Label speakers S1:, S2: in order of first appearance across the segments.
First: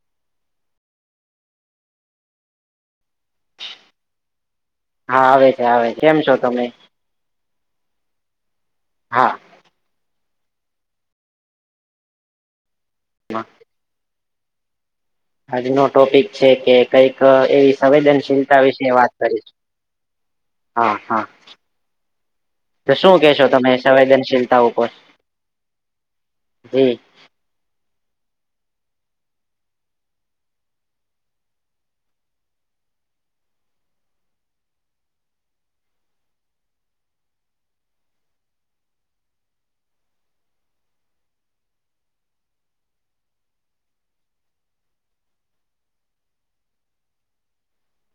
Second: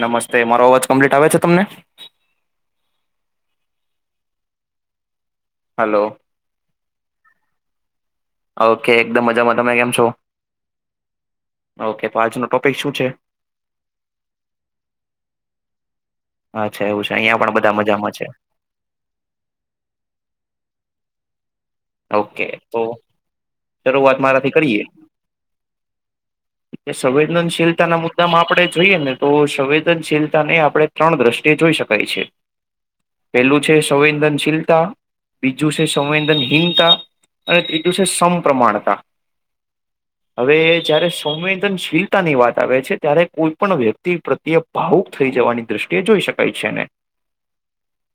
S1: નમસ્તે મારો અવાજ કમ્પ્લીટ આવે છે, તમને
S2: હા આવે છે, આવે છે,
S1: હલો
S2: કેમ છો. તમે
S1: ઓકે એકદમ
S2: હા
S1: મજામાં તમે કેમ છો, ઓકે તો આજનો ટોપિક શું છે.
S2: હા [inaudible] આજ ન ટોપિક છે કે
S1: અચ્છા એવું છે
S2: કઈક
S1: અહિયાં પણ બધા
S2: એવી
S1: મજામાં છે
S2: સંવેદનશીલ તા વિશે વાત કરીશું હા હા તો શું કેશો તમે
S1: શરૂઆત મારાથી
S2: સંવેદનશીલતા ઉપર જી
S1: તે સંવેદનશીલતાના મુ એકદમ આપણે જોઈએ નેતો સંવેદનશીલતા ને આપણે ત્રણ દ્રષ્ટિએ જોઈ શકાય છે. પહેલું છે સંવેદનશીલતા બીજું છે સંવેદની હીનતા અને ત્રીજું છે સમપ્રમાણતા
S2: [inaudible]
S1: હવે જયારે સંવેદનશીલતાની વાત આવે છે ત્યારે કોઈ પણ વ્યક્તિ પ્રત્ય ભાવુક થઈ જવાની દ્રષ્ટિએ જોઈ શકાય છે એને
S2: [inaudible]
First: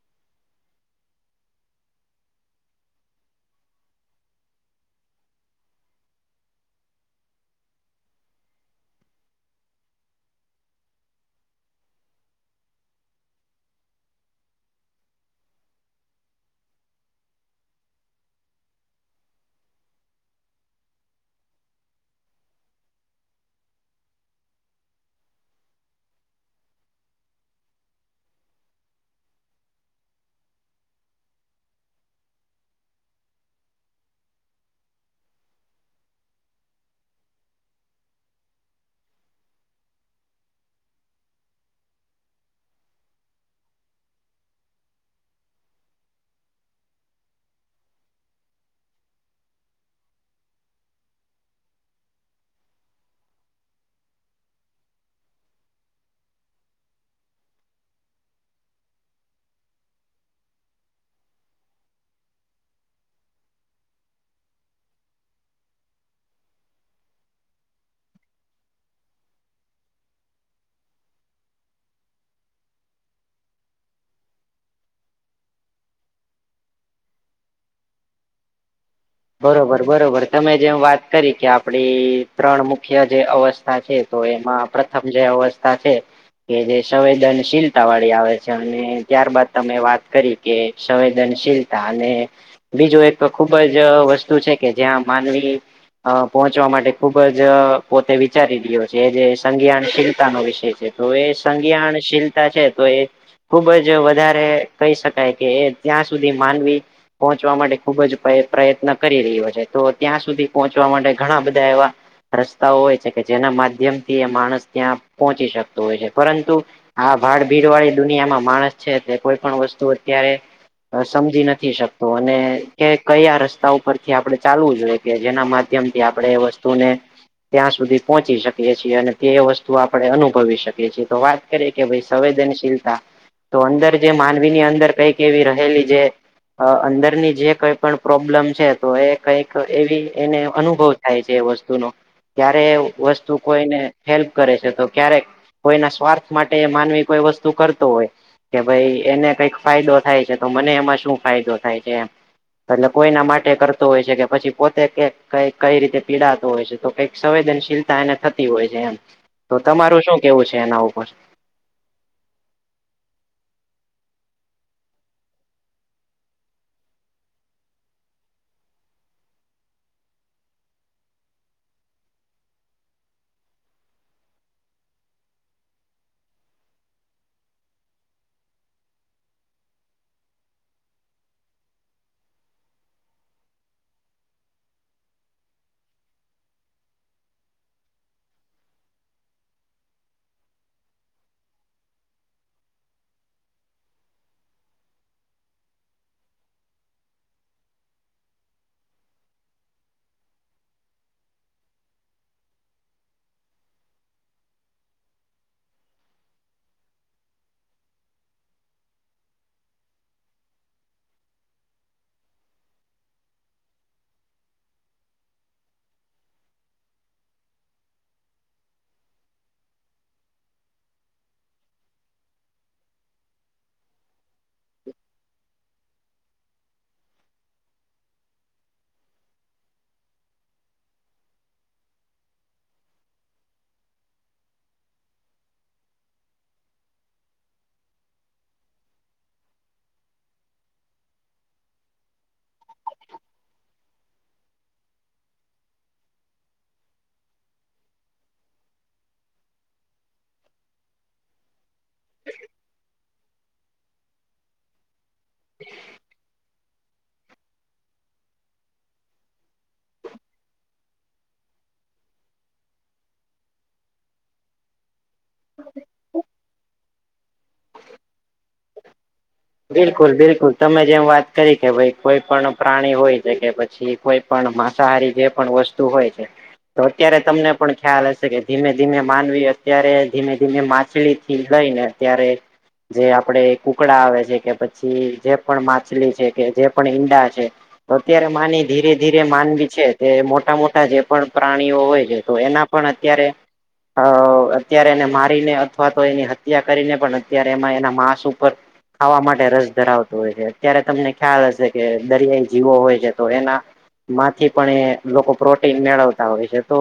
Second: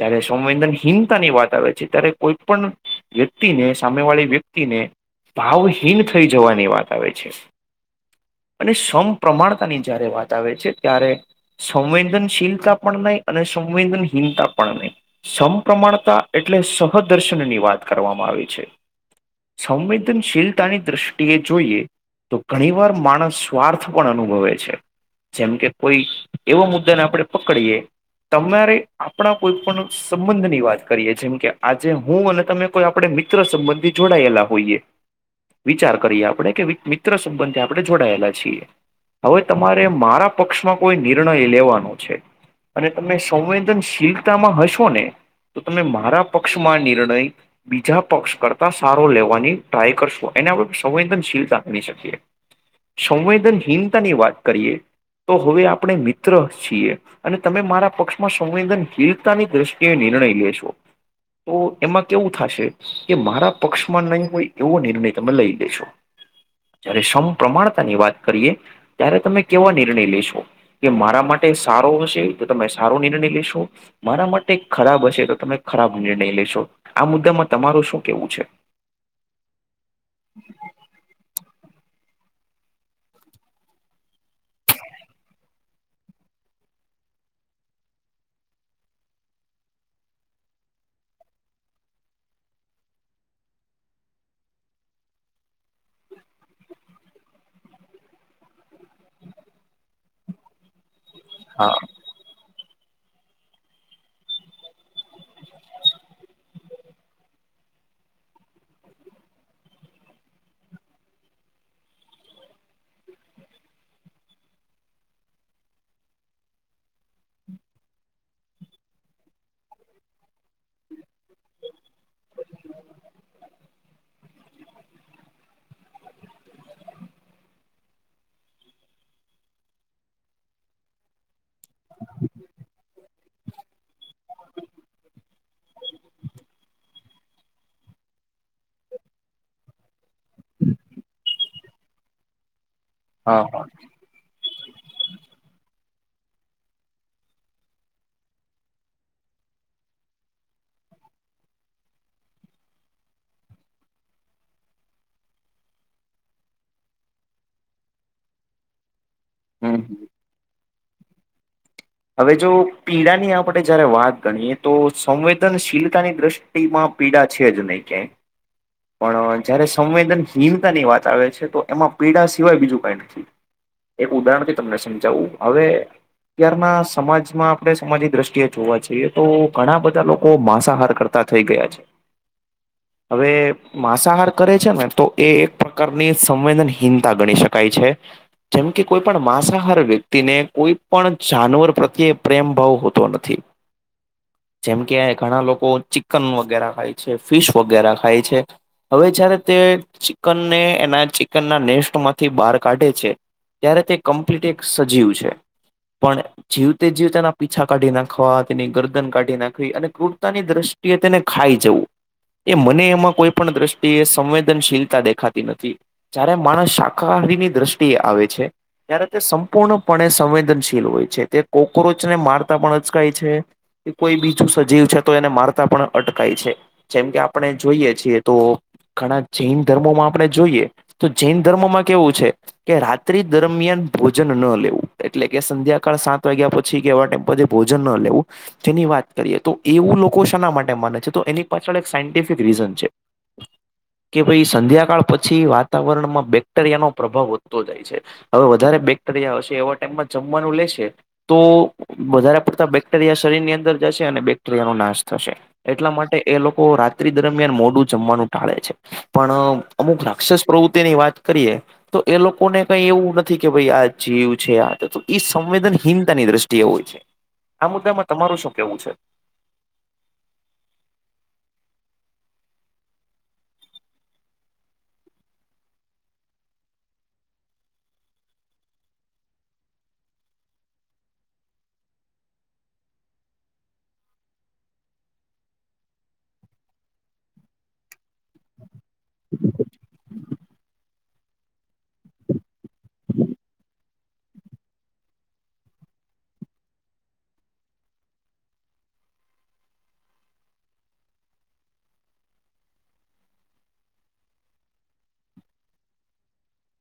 S1: જયારે સંવેદનહિંતાની વાત આવે છે ત્યારે કોઈ પણ વ્યક્તિને સામે વાળી વ્યક્તિને ભાવહીન થઈ જવાની વાત આવે છે. અને સમપ્રમાણતાની જ્યારે વાત આવે છે ત્યારે સંવેદનશીલતા પણ નહી અને સંવેદનહીંતા પણ નહી. સમપ્રમાણતા એટલે સહદર્શનની વાત કરવામાં આવી છે. સંવેદનશીલતાની દ્રષ્ટિએ જોઈએ તો ઘણી વાર માણસ સ્વાર્થ પણ અનુભવે છે. જેમ કે કોઈ એવો મુદ્દાને આપણેે પકડીએ તમારે આપણા કોઈ પણ સંબંધ ની વાત કરીએ જેમ કે આજે હું અને તમે પણ આપડે મિત્ર સંબંધી જોડાયેલા હોઈએ વિચાર કરીએ આપણે કે મી મિત્ર સંબંધે આપણે જોડાયેલા છીએ હવે તમારે મારા પક્ષમાં કોઈ નિર્ણય લેવાનો છે. અને તમે સંવેદનશીલતામાં હશો ને તો તમે મારા પક્ષમાં નિર્ણય બીજા પક્ષ કરતા સારો લેવાની ટ્રાય કરશું એને આપણે સંવેદનશીલતા કઈ શકીએ સંવેદનહીનતાની વાત કરીએ તો હવે આપણે મિત્ર છીએ અને તમે મારા પક્ષમાં સંવેદનશીલતાની દ્રષ્ટિએ નિર્ણય લેેશો તો એમાં કેવું, થાશે કે મારા પક્ષમાં નહીં હોય એવો નિર્ણય તમે લઈ લેેશો જ્યારે સમપ્રમાણતાની વાત કરીએ ત્યારે તમે કેવા નિર્ણય લેશો કે મારા માટે સારો હશે તો તમે સારો નિર્ણય લેશો. મારા માટે ખરાબ હશે તો તમે ખરાબ નિર્ણય લેશો આ મુદ્દામાં તમારું શું કેવું છે.
S2: બરોબર બરોબર તમે જેમ વાત કરી કે આપડી ત્રણ મુખ્ય જે અવસ્થા છે. તો એમાં પ્રથમ જે અવસ્થા છે. કે જે સંવેદનશીલતા વાળી આવે છે અને ત્યારબાદ તમે વાત કરી કે સંવેદનશીલતા અને બીજું એક ખુબ જ જ વસ્તુ છે કે જ્યાં માનવી અ પહોંચવા માટે ખુબ જ પોતે વિચારી રહ્યો છે એ જે સંજ્ઞાનશીલતાનો વિષય તો એ
S1: હા
S2: સંજ્ઞાનશીલતા છે તો એ ખુબ જ વધારે કહી શકાય કે એ ત્યાં સુધી માનવી પહોંચવા માટે ખુબ જ પ્રયત પ્રયત્ન કરી રહ્યો છે તો ત્યાં સુધી પહોંચવા માટે ઘણા બધા એવા રસ્તાઓ હોય છે કે જેના માધ્યમ થી એ માણસ ત્યાં પહોંચી શકતો હોય છે પરંતુ આ ભાડ ભીડ વાળી દુનિયામાં માણસ છે તે કોઈ પણ વસ્તુ અત્યારે હ સમજી નથી શકતો અને કે કયા ર રસ્તા ઉપરથી આપણે ચાલવું જોઈએ કે જેના માધ્યમથી આપણે એ વસ્તુને ત્યાં સુધી પહોંચી શકીએ છીએ અને તે વસ્તુ આપણે અનુભવી શકે છીએ તો વાત કે રે ભઈ સંવેદનશીલતા તો અંદર જે માનવી ની અંદર કઈક એવી રહેલી જે અ અંદરની જે કઈ પણ પ્રોબ પ્રોબ્લમ છે તો એ કઈક એવી એને અનુભવ થાય છે એ વસ્તુનોો કય્યારે વસ્તુ
S1: હા હા
S2: કોઈ ને હેલ્પ કરે છે તો ક્યારેક કોઈના સ્વાર્થ માટે માનવી કોઈ વસ્તુ કરતો હોય કે ભાઈ એને કઈક ફાયદો થાય છે તો મને એમાં શું ફાયદો થાય છે એ કોઈના માટે કરતો હોય છે કે પછી પોતે કઈ રીતે પીડાતો હોય છે તો કઈક સંવેદનશીલતા એને થતી હોય છે એમ તો
S1: હમ
S2: તમારું શું કેવું છે એના ઉપર
S1: હવે જો પીડાની આપણે જયારે વાત ગણીએ તો સંવેદનશીલતાની દ્રષ્ટિ માં પીડા છે જ નહીિ ક પણ જયારે સંવેદનહીનતાની વાત આવે છે તો એમાં પીડા સિવાય બીજું કઈ નથી એક ઉદાહરણ થી તમને સમજાવવું હવે અત્યારના સમાજમાં આપણે સમાજ દ્રષ્ટિએ જોવા છઈએ તો ઘણા બધા લોકો માંસાહાર કરતા થઈ ગયા છે
S2: [inaudible]
S1: હવે માંસાહાર કરે છે ને તો એ એક પ્રકારની સંવેદનહીનતા ગણી શકાય છે જેમ કે કોઈ પણણ માંસાહાર વ્યક્તિને કોઈ પણ જાનવર પ્રત્યે પ્રેમ ભાવ હોતો નથી
S2: [inaudible]
S1: જેમકે ઘણા લોકો ચિકન વગેરે ખાય છે ફિશ વગેરે ખાય છે હવે જયારે તે ચિકનને એના ચિકનના નેસ્ટમાંથી બહાર કાઢે છે ત્યારે તે કમ્પ્લીટ એક સજીવ છે પણ જીવતે જીવ તેના પીછા કાઢી નાખવા તેની ગરદન કાઢી નાખવી અને ક્રૂરતાની દ્રષ્ટિ તેને ખાઈ જવું એ મને એમાં કોઈ પણ દ્રષ્ટિએ સંવેદનશીલતા દેખાતી નથી જારે માણસ શાકાહારીની દ્રષ્ટિએ આવે છે ત્યારે તે સંપૂર્ણપણે સંવેદનશીલ હોય છે તે કોક્રોચને મારતા પણ અચકાય છે કોઈ બીજું સજીવ છે તો એને મારતા પણ અટકાય છે જેમ કે આપણે જોઈએ છીએ તો ઘણા જૈન ધર્મોમાં આપણે જોઈએ તો જૈન ધર્મોમાં કેવું છે કે રાતિ દરમિયાન ભોજન ન લેવું એટલે કે સંધ્યાકાળ સાત વાગ્યા પછી કેવામ્ પ ભોજન ન લેવું જેની વાત કરીએ તો એવું લોકો શના માટે માને છે તો એની પાછળ એક સાયન્ટિફિક રીઝન છે કે ભાઈ સંધ્યાકાળ પછી વાતાવરણમાં બેક્ટેરિયાનોો પ્રભાવ વધતો જાય છે હવે વધારે બેક્ટેરિયા હશે એવા ટાઈમમાં જમવાનું લેશે તો વધારે પડતા બેક્ટેરિયા શરીરની અંદર જશે અને િયા ન નાશ થશે એટલા માટે એ લોકો રાત્રિ દરમિયાન મોડું જમવાનું ટાળે છે પણ અમુક રાક્ષસ પ્રવૃત્તિની વાત કરીએ. તો એ લોકોને કઈ એવું નથી કે ભઈ આ જીવછે આ બધું એ સંવેદનતાની દ્રષ્ટિએ હોય છે આ મુદ્દામાં તમાર શું કેવું છે.
S2: બિલકુલ બિલકુલ તમે જેમ વાત કરી કે ભાઈ કોઈ પણ પ્રાણી હોય છે, કે પછી કોઈ પણ માંસાહારી જે પણ વસ્તુ હોય છે તો અત્યારે તમને પણ ખ્યાલ હશે કે ધીમે ધીમે માનવી અત્યારે ધીમે ધીમે માછલી થી લઈ ને ત્યારે જે આપડે કુકડા આવે છે કે પછી જે પણ માછલી છે કે જે પણ ઈંડા છે અત્યારે માની ધીરે ધીરે માનવી છે તે મોટા મોટા જે પણ પ્રાણીઓ હોય છે તો એના પણ અત્યારે અ અત્યારે એને મારીને અથવા તો એની હત્યા કરીને પણ અત્યારે એમાં એના માંસ ઉપર ખાવા માટે રસ ધરાવતો હોય છે અત્યારે તમને ખ્યાલ હશે કે દરિયાઈ જીવો હોય છે, તો એના માંથી પણ એ લોકો પ્રોટીન મેળવતા હોય છે, તો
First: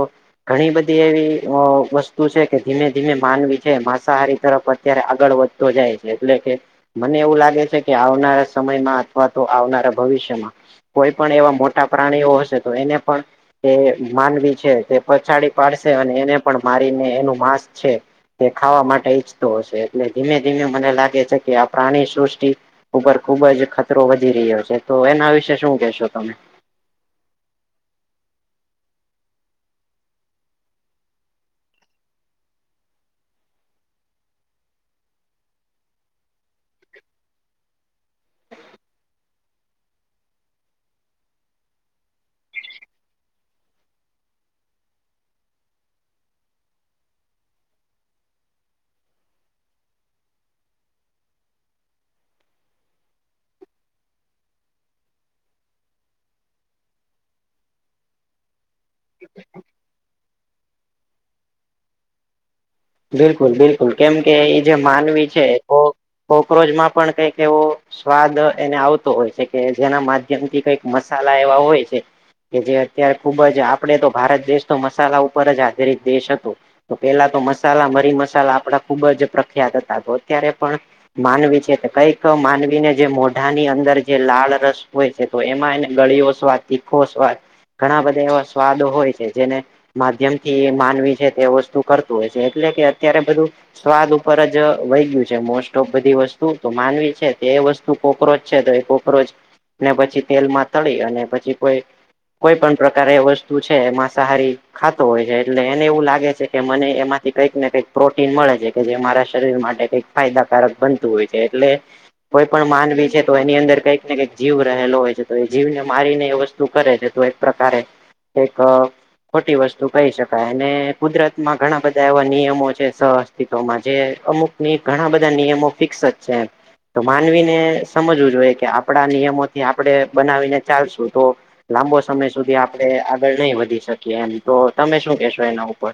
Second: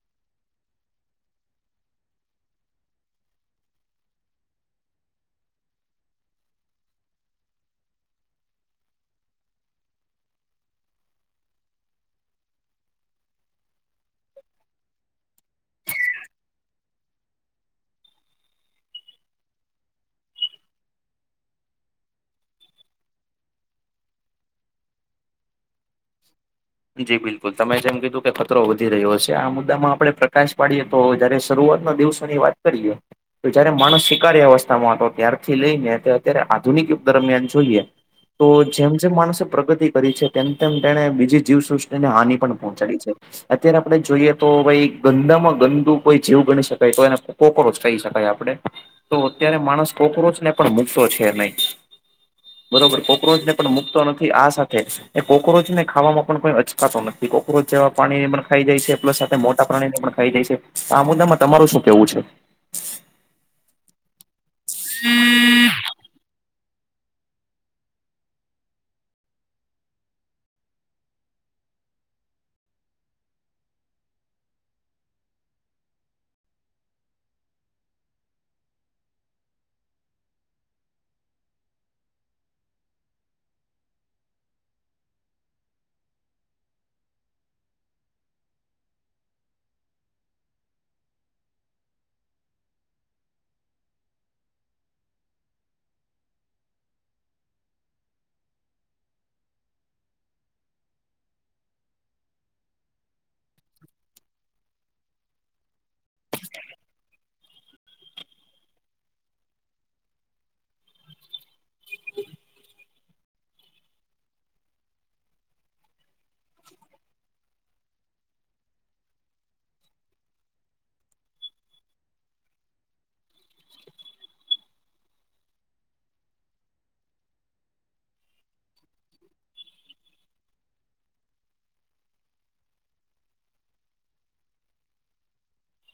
S2: ઘણી બધી એવી વસ્તુ છે, કે ધીમે ધીમે માનવી છે માંસાહારી તરફ અ્યારે આગળ વધતો જાય છે, એટલે કે મને એવું લાગે છે, કે આવનારા સમયમાં અથવા તો આવનારા ભવિષ્યમાં કોઈ પણ એવા મોટા પ્રાણીઓ હશે તો એને પણ એ માનવી છે, તે પછાડી પાડશે અને એને પણ મારીને એનું માંસ છે. તે ખાવા માટે ઈચ્છતો હશે એટલે ધીમે ધીમે મને લાગે છે, કે આપ પ્રાણી સૃષ્ટિ ઉપર ખુબ જ ખતરો વધી રહ્યો છે, તો એના વિશે શું કેહેશો તમે
S1: જી બિલકુલ તમે જેમ કીધું કે ખતરો વધી રહ્યો હશે આ મુદ્દામાં આપડે પ્રકાશ પાડીએ તો જયારે શરૂઆત ના દિવસ ની વાત કરીએ તો જયારે માણસ શિકારી અવસ્થામાં હતો ત્યારથી લઈને તે અત્યારે આધુનિક યુગ દરમિયાન જોઈએ. તો જેમ જેમ માણસે પ્રગતિ કરી છે, તેમ તેમ તેને બીજી જીવસૃષ્ટિને હાનિ પણ પહોંચાડી છે. અત્યારે આપડે જોઈએ તો ભાઈ ગંદામાં ગંદુ કોઈ જીવ ગણી શકાય તોયને કોક્રોચ કહી શકાય આપણે તો અત્યારે માણસ કોક્રોચને પણ મુકયો છે, નહી. બરોબર કોક્રોચ ને પણ મુકતો નથી આ સાથે એ કોક્રોચ ને ખાવામાં પણ કોઈ અચકાતો નથી કોક્રોચ જેવા પ્રાણી ને પણ ખાઈ જાય છે પ્લસ સાથે મોટા પ્રાણીને પણ ખાઈ જાય છે. આ મુદ્દા માં તમારું શું કેવું છે.
S2: બિલકુલ બિલકુલ કેમ કે એ જે માનવી છે તો કોક્રોચમાં પણ કઈક એવું સ્વાદ એને આવતો હોય છે કે જેના માધ્યમ થી કઈક મસાલા એવા હોય છે. કે જે અત્યારે ખુબ જ આપણેે તો ભારત દેશ તો મસાલા ઉપર જ આધારિત દેશ હતો. તો પેલા તો મસાલા મરી મસાલા આપડા ખુબ જ પ્રખ્યાત હતા તો અત્યારે પણ માનવી છે કઈક માનવીને જે મોઢાની અંદર જે લાળરસ હોય છે. તો એમાં એને ગળીયો સ્વાદ તીખો સ્વાદ ઘણા બધા એવા સ્વાદો હોય છે જેને માધ્યમ થી માનવી છે તે વસ્તુ કરતું હોય છે. એટલે કે અત્યારે બધું સ્વાદ ઉપર જ વહી ગયું છે મોસ્ટ ઓફ બધી વસ્તુ તો માનવી છે, તે વસ્તુ ઈ કોક્રોચ છે તો એ કોક્રોચ ને પછી તેલમાં તળી અને પછી કોઈ કોઈ પણ પ્રકારે વસ્તુ છે માંસાહારી ખાતો હોય છે, એટલે એને એવું લાગે છે કે મને એમાં કંઈક ને કંઈક પ્રોટીન મળે છે કે જે મારા શરીર માટે કઈક ફાયદાકારક બનતું હોય છે, એટલે કોઈ પણ માનવી છે તો એની અંદર કંઈક ને કંઈક જીવ રહેલો હોય છે તો એ જીવને મારીને એ વસ્તુ કરે છે તો પ્રકારે એક ખોટી વસ્તુ કહી શકાય અને કુદરત માં ઘણા બધા [unintelligible] એવા નિયમો છે, સહઅસ્તિત્વમાં જે અમુક ઘણા બધા નિયમો ફિક્સ જ છે. તો માનવીને સમજવું જોઈએ કે આપડા નિયમોથી આપણે બનાવીને ચાલશું તો લાંબો સમય સુધી આપણે આગળ નહી વધી શકીએ એમ તો તમે શું કેશો એના ઉપર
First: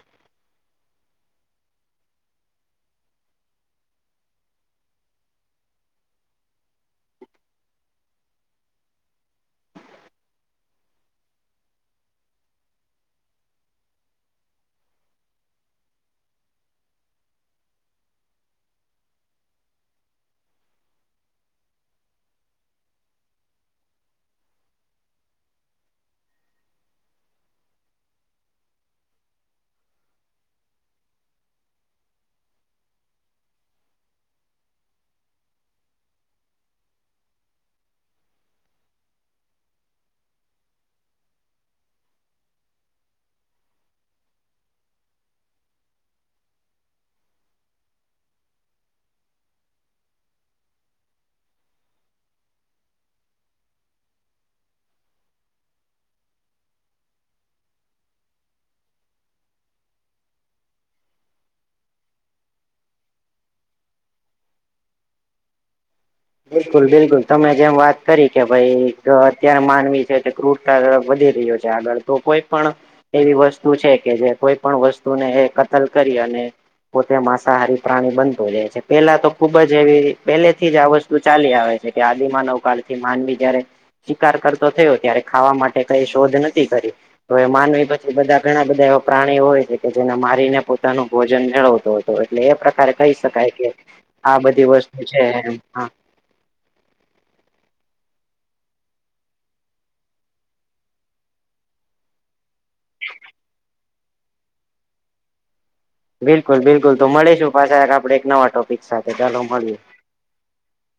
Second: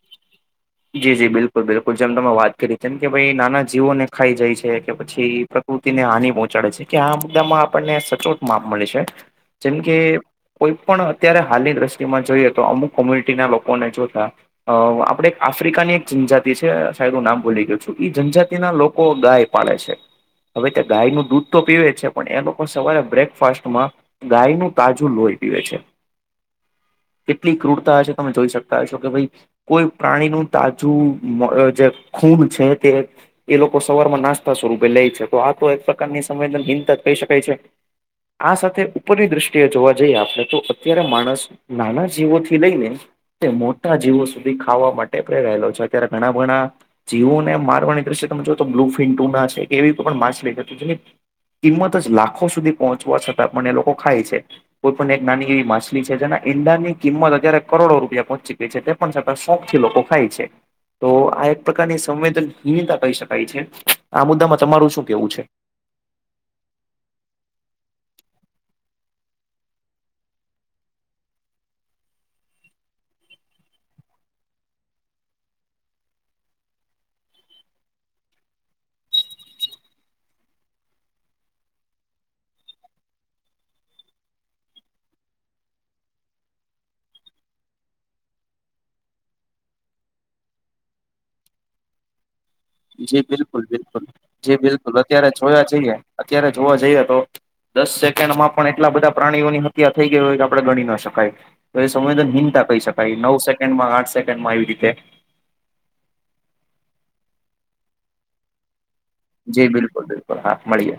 S1: જી જી બિલકુલ બિલકુલ જેમ તમે વાત કરી તેમમ કે ભાઈ નાના જીવોને ખાઈ જાય છે, કે પછી પ્રકૃતિને હાનિ પહોંચાડે છે, કે આ મુદ્દામાં આપણને સચોટ માપ મળે છે જેમ કે કોઈ પણ અત્યારે હાલની દ્રષ્ટિમાં જોઈએ, તો અમુક કોમ્યુનિટીના લોકોને જોતા અ આપણે એક આફ્રિકાની એક જનજાતિ છે સાહેબ હું નામ બોલી ગયોું છું જનજાતિના લોકો ગાય પાળે છે હવે તે ગાય નું દૂધ તો પીવે છે પણ એ લોકો સવારે બ્રેકફાસ્ટમાં ગાય નું તાજુ લોહી પીવે છે. કેટલી ક્રૂરતા હશે, તમે જોઈ શકતા હશો કે ભઈ કોઈ પ્રાણીનું તાજું મળે જે ખૂન છે, તે એ લોકો સવારમાં નાસ્તા સ્વરૂપે લે છે તો આ તો એક પ્રકારની સંવેદન હિનતા જ કહી શકાય છે. આ સાથે ઉપરની દ્રષ્ટિએ જોવા જઈએ આપણે તો અત્યારે માણસ નાના જીવો થી લઈને તે મોટા જીવો સુધી ખાવા માટે પ્રેરાયલો છે અત્યારે ઘણા ઘણા જીવોને મારવાની દ્રશ્ય તમે જો તો બ્લુફિન ટુના છે કે એવી કો પણ માછલી જે કિંમત જ લાખો સુધી પહોંચવા છતાં પણ એ લોકો ખાય છે. કોઈ પણ એક નાની એવી માછલી છે જેના ઈંડાની કિંમત અત્યારે કરોડો રૂપિયા પહોંચી ગઇ છે. તે પણ છતાં શોખ થી લોકો ખાય છે. તો આ એક પ્રકારની સંવેદનહિનતા કહી શકાય છે આ મુદ્દામાં તમારું શું કેવું છે.
S2: બિલકુલ બિલકુલ તમે જેમ વાત કરી કે ભાઈ અત્યારે માનવી છે કે ક્રુટ વધી રહ્યો છે આગળ તો કોઈ પણ એવી વસ્તુ છે કે જે કોઈ પણ વસ્તુને એ કતલ કરી અને પોતે માંસાહારી પ્રાણી બનતો જાય છે પેલા તો ખુબ જ એવી પહેલે થી જ આવ વસ્ ું ચાલી આવે છે કે આદિમા નવકાળ થી માનવી જયારે શિકાર કરતો થયો ત્યારે ખાવા માટે કઈ શોધ નથી કરી તો એ માનવી પછી બધા ઘણા બધા એવા પ્રાણીઓ હોય છે કે જેને મારીને પોતાનું ભોજન મેળવતો હોય છે. તો એટલે એ પ્રકારે કહી
S1: જી
S2: શકાય
S1: બિલકુલ
S2: કે
S1: બિલકુલ
S2: આ
S1: જી
S2: બધી
S1: બિલકુલ
S2: વસ્તુ છે.
S1: અત્યારે જોયા
S2: હા
S1: અત્યારે જોવા જઈએ તો દસે પણ એટલા બધા પ્રાણીઓ ની હત્યા થઈ ગઈ હોય તો આપણે ગણી ન શકાય તો એ સંવેદન હિનતા કહી શકાય નવ સેકન્ડમાં આઠ સેકન્ડ માં આવી રીતે
S2: બિલકુલ બિલકુલ તો મળીશું પાછાઆપડે એક નવા ટોપિક રિક્ા જ [unintelligible]
S1: જી બિલકુલ બિલકુલ હા મળીએ